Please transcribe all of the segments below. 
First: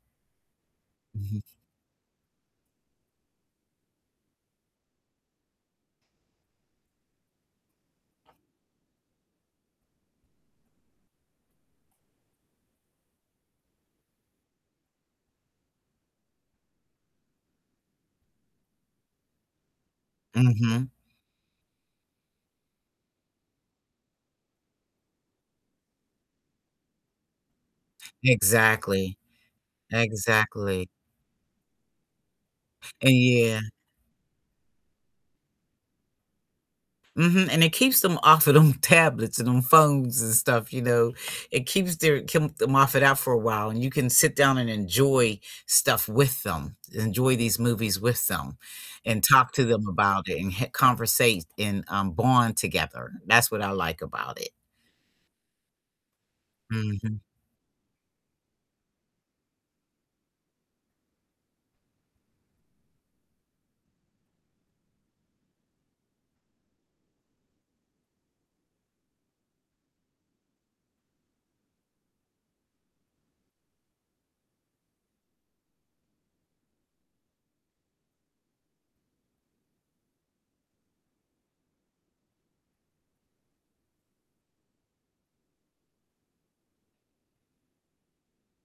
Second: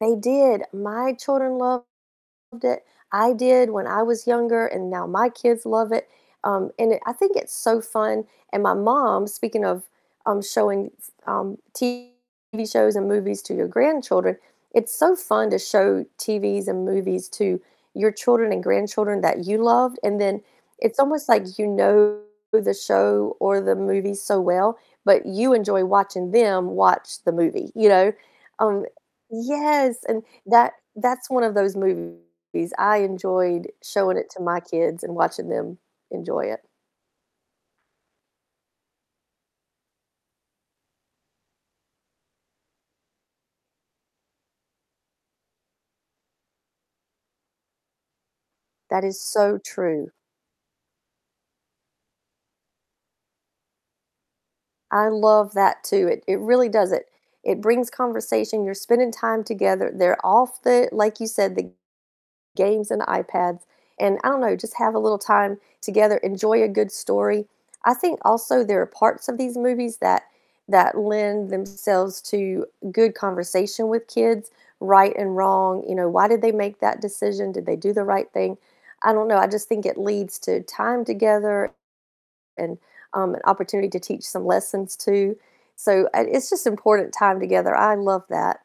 They did, my Mhm. children loved it. I did when I was younger, and now my kids love it. Um, and it I think it's so fun. And my mom, speaking of, um, showing, s um, TV shows and movies to your grandchildren, it's so fun to show TVs and movies to your children and grandchildren that you loved, and then Mhm. it's almost like you know the show or the movie so well, but you enjoy watching them watch the movie, you know? Um, Exactly, yes, and that exactly. that's one of those movies I Yeah. enjoyed showing it to my kids and watching them enjoy it. Mhm, and it keeps them off of them tablets and them phones and stuff, you know? It keeps their keep them off it out for a while, and you can sit down and enjoy stuff with them, enjoy these movies with them, That is and talk so to them true. about it, and h conversate and, um, bond together. That's what I like about it. I love that too. It it really does it. Mhm. It brings conversation, you're spending time together, they're off the like you said, the games and iPads, and I don't know, just have a little time together, enjoy a good story. I think also there are parts of these movies that that lend themselves to good conversation with kids, right and wrong, you know, why did they make that decision? Did they do the right thing? I don't know, I just think it leads to time together and, um, an opportunity to teach some lessons too. So, it it's just important time together, I love that.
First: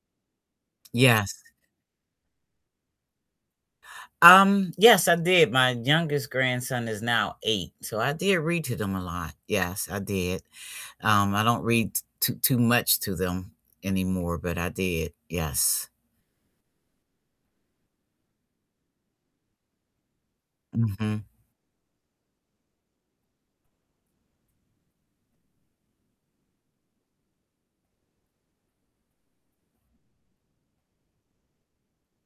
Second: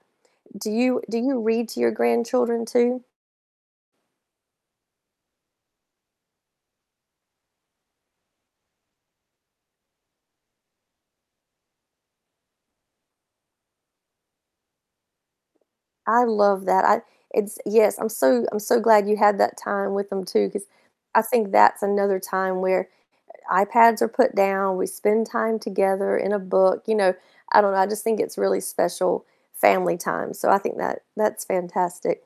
Do you do Yes. you read to your grandchildren too? Um, yes, I did. My youngest grandson is now 8, so I did read to them a lot. Yes, I did. Um, I don't read t too too much to them anymore, but I did, yes. I love that, I it's Yes, I'm so I'm so glad you had that time with them too, 'cause I Mhm. think that's another time where i iPads are put down, we spend time together in a book. You know, I don't know, I just think it's really special family time, so I think that that's fantastic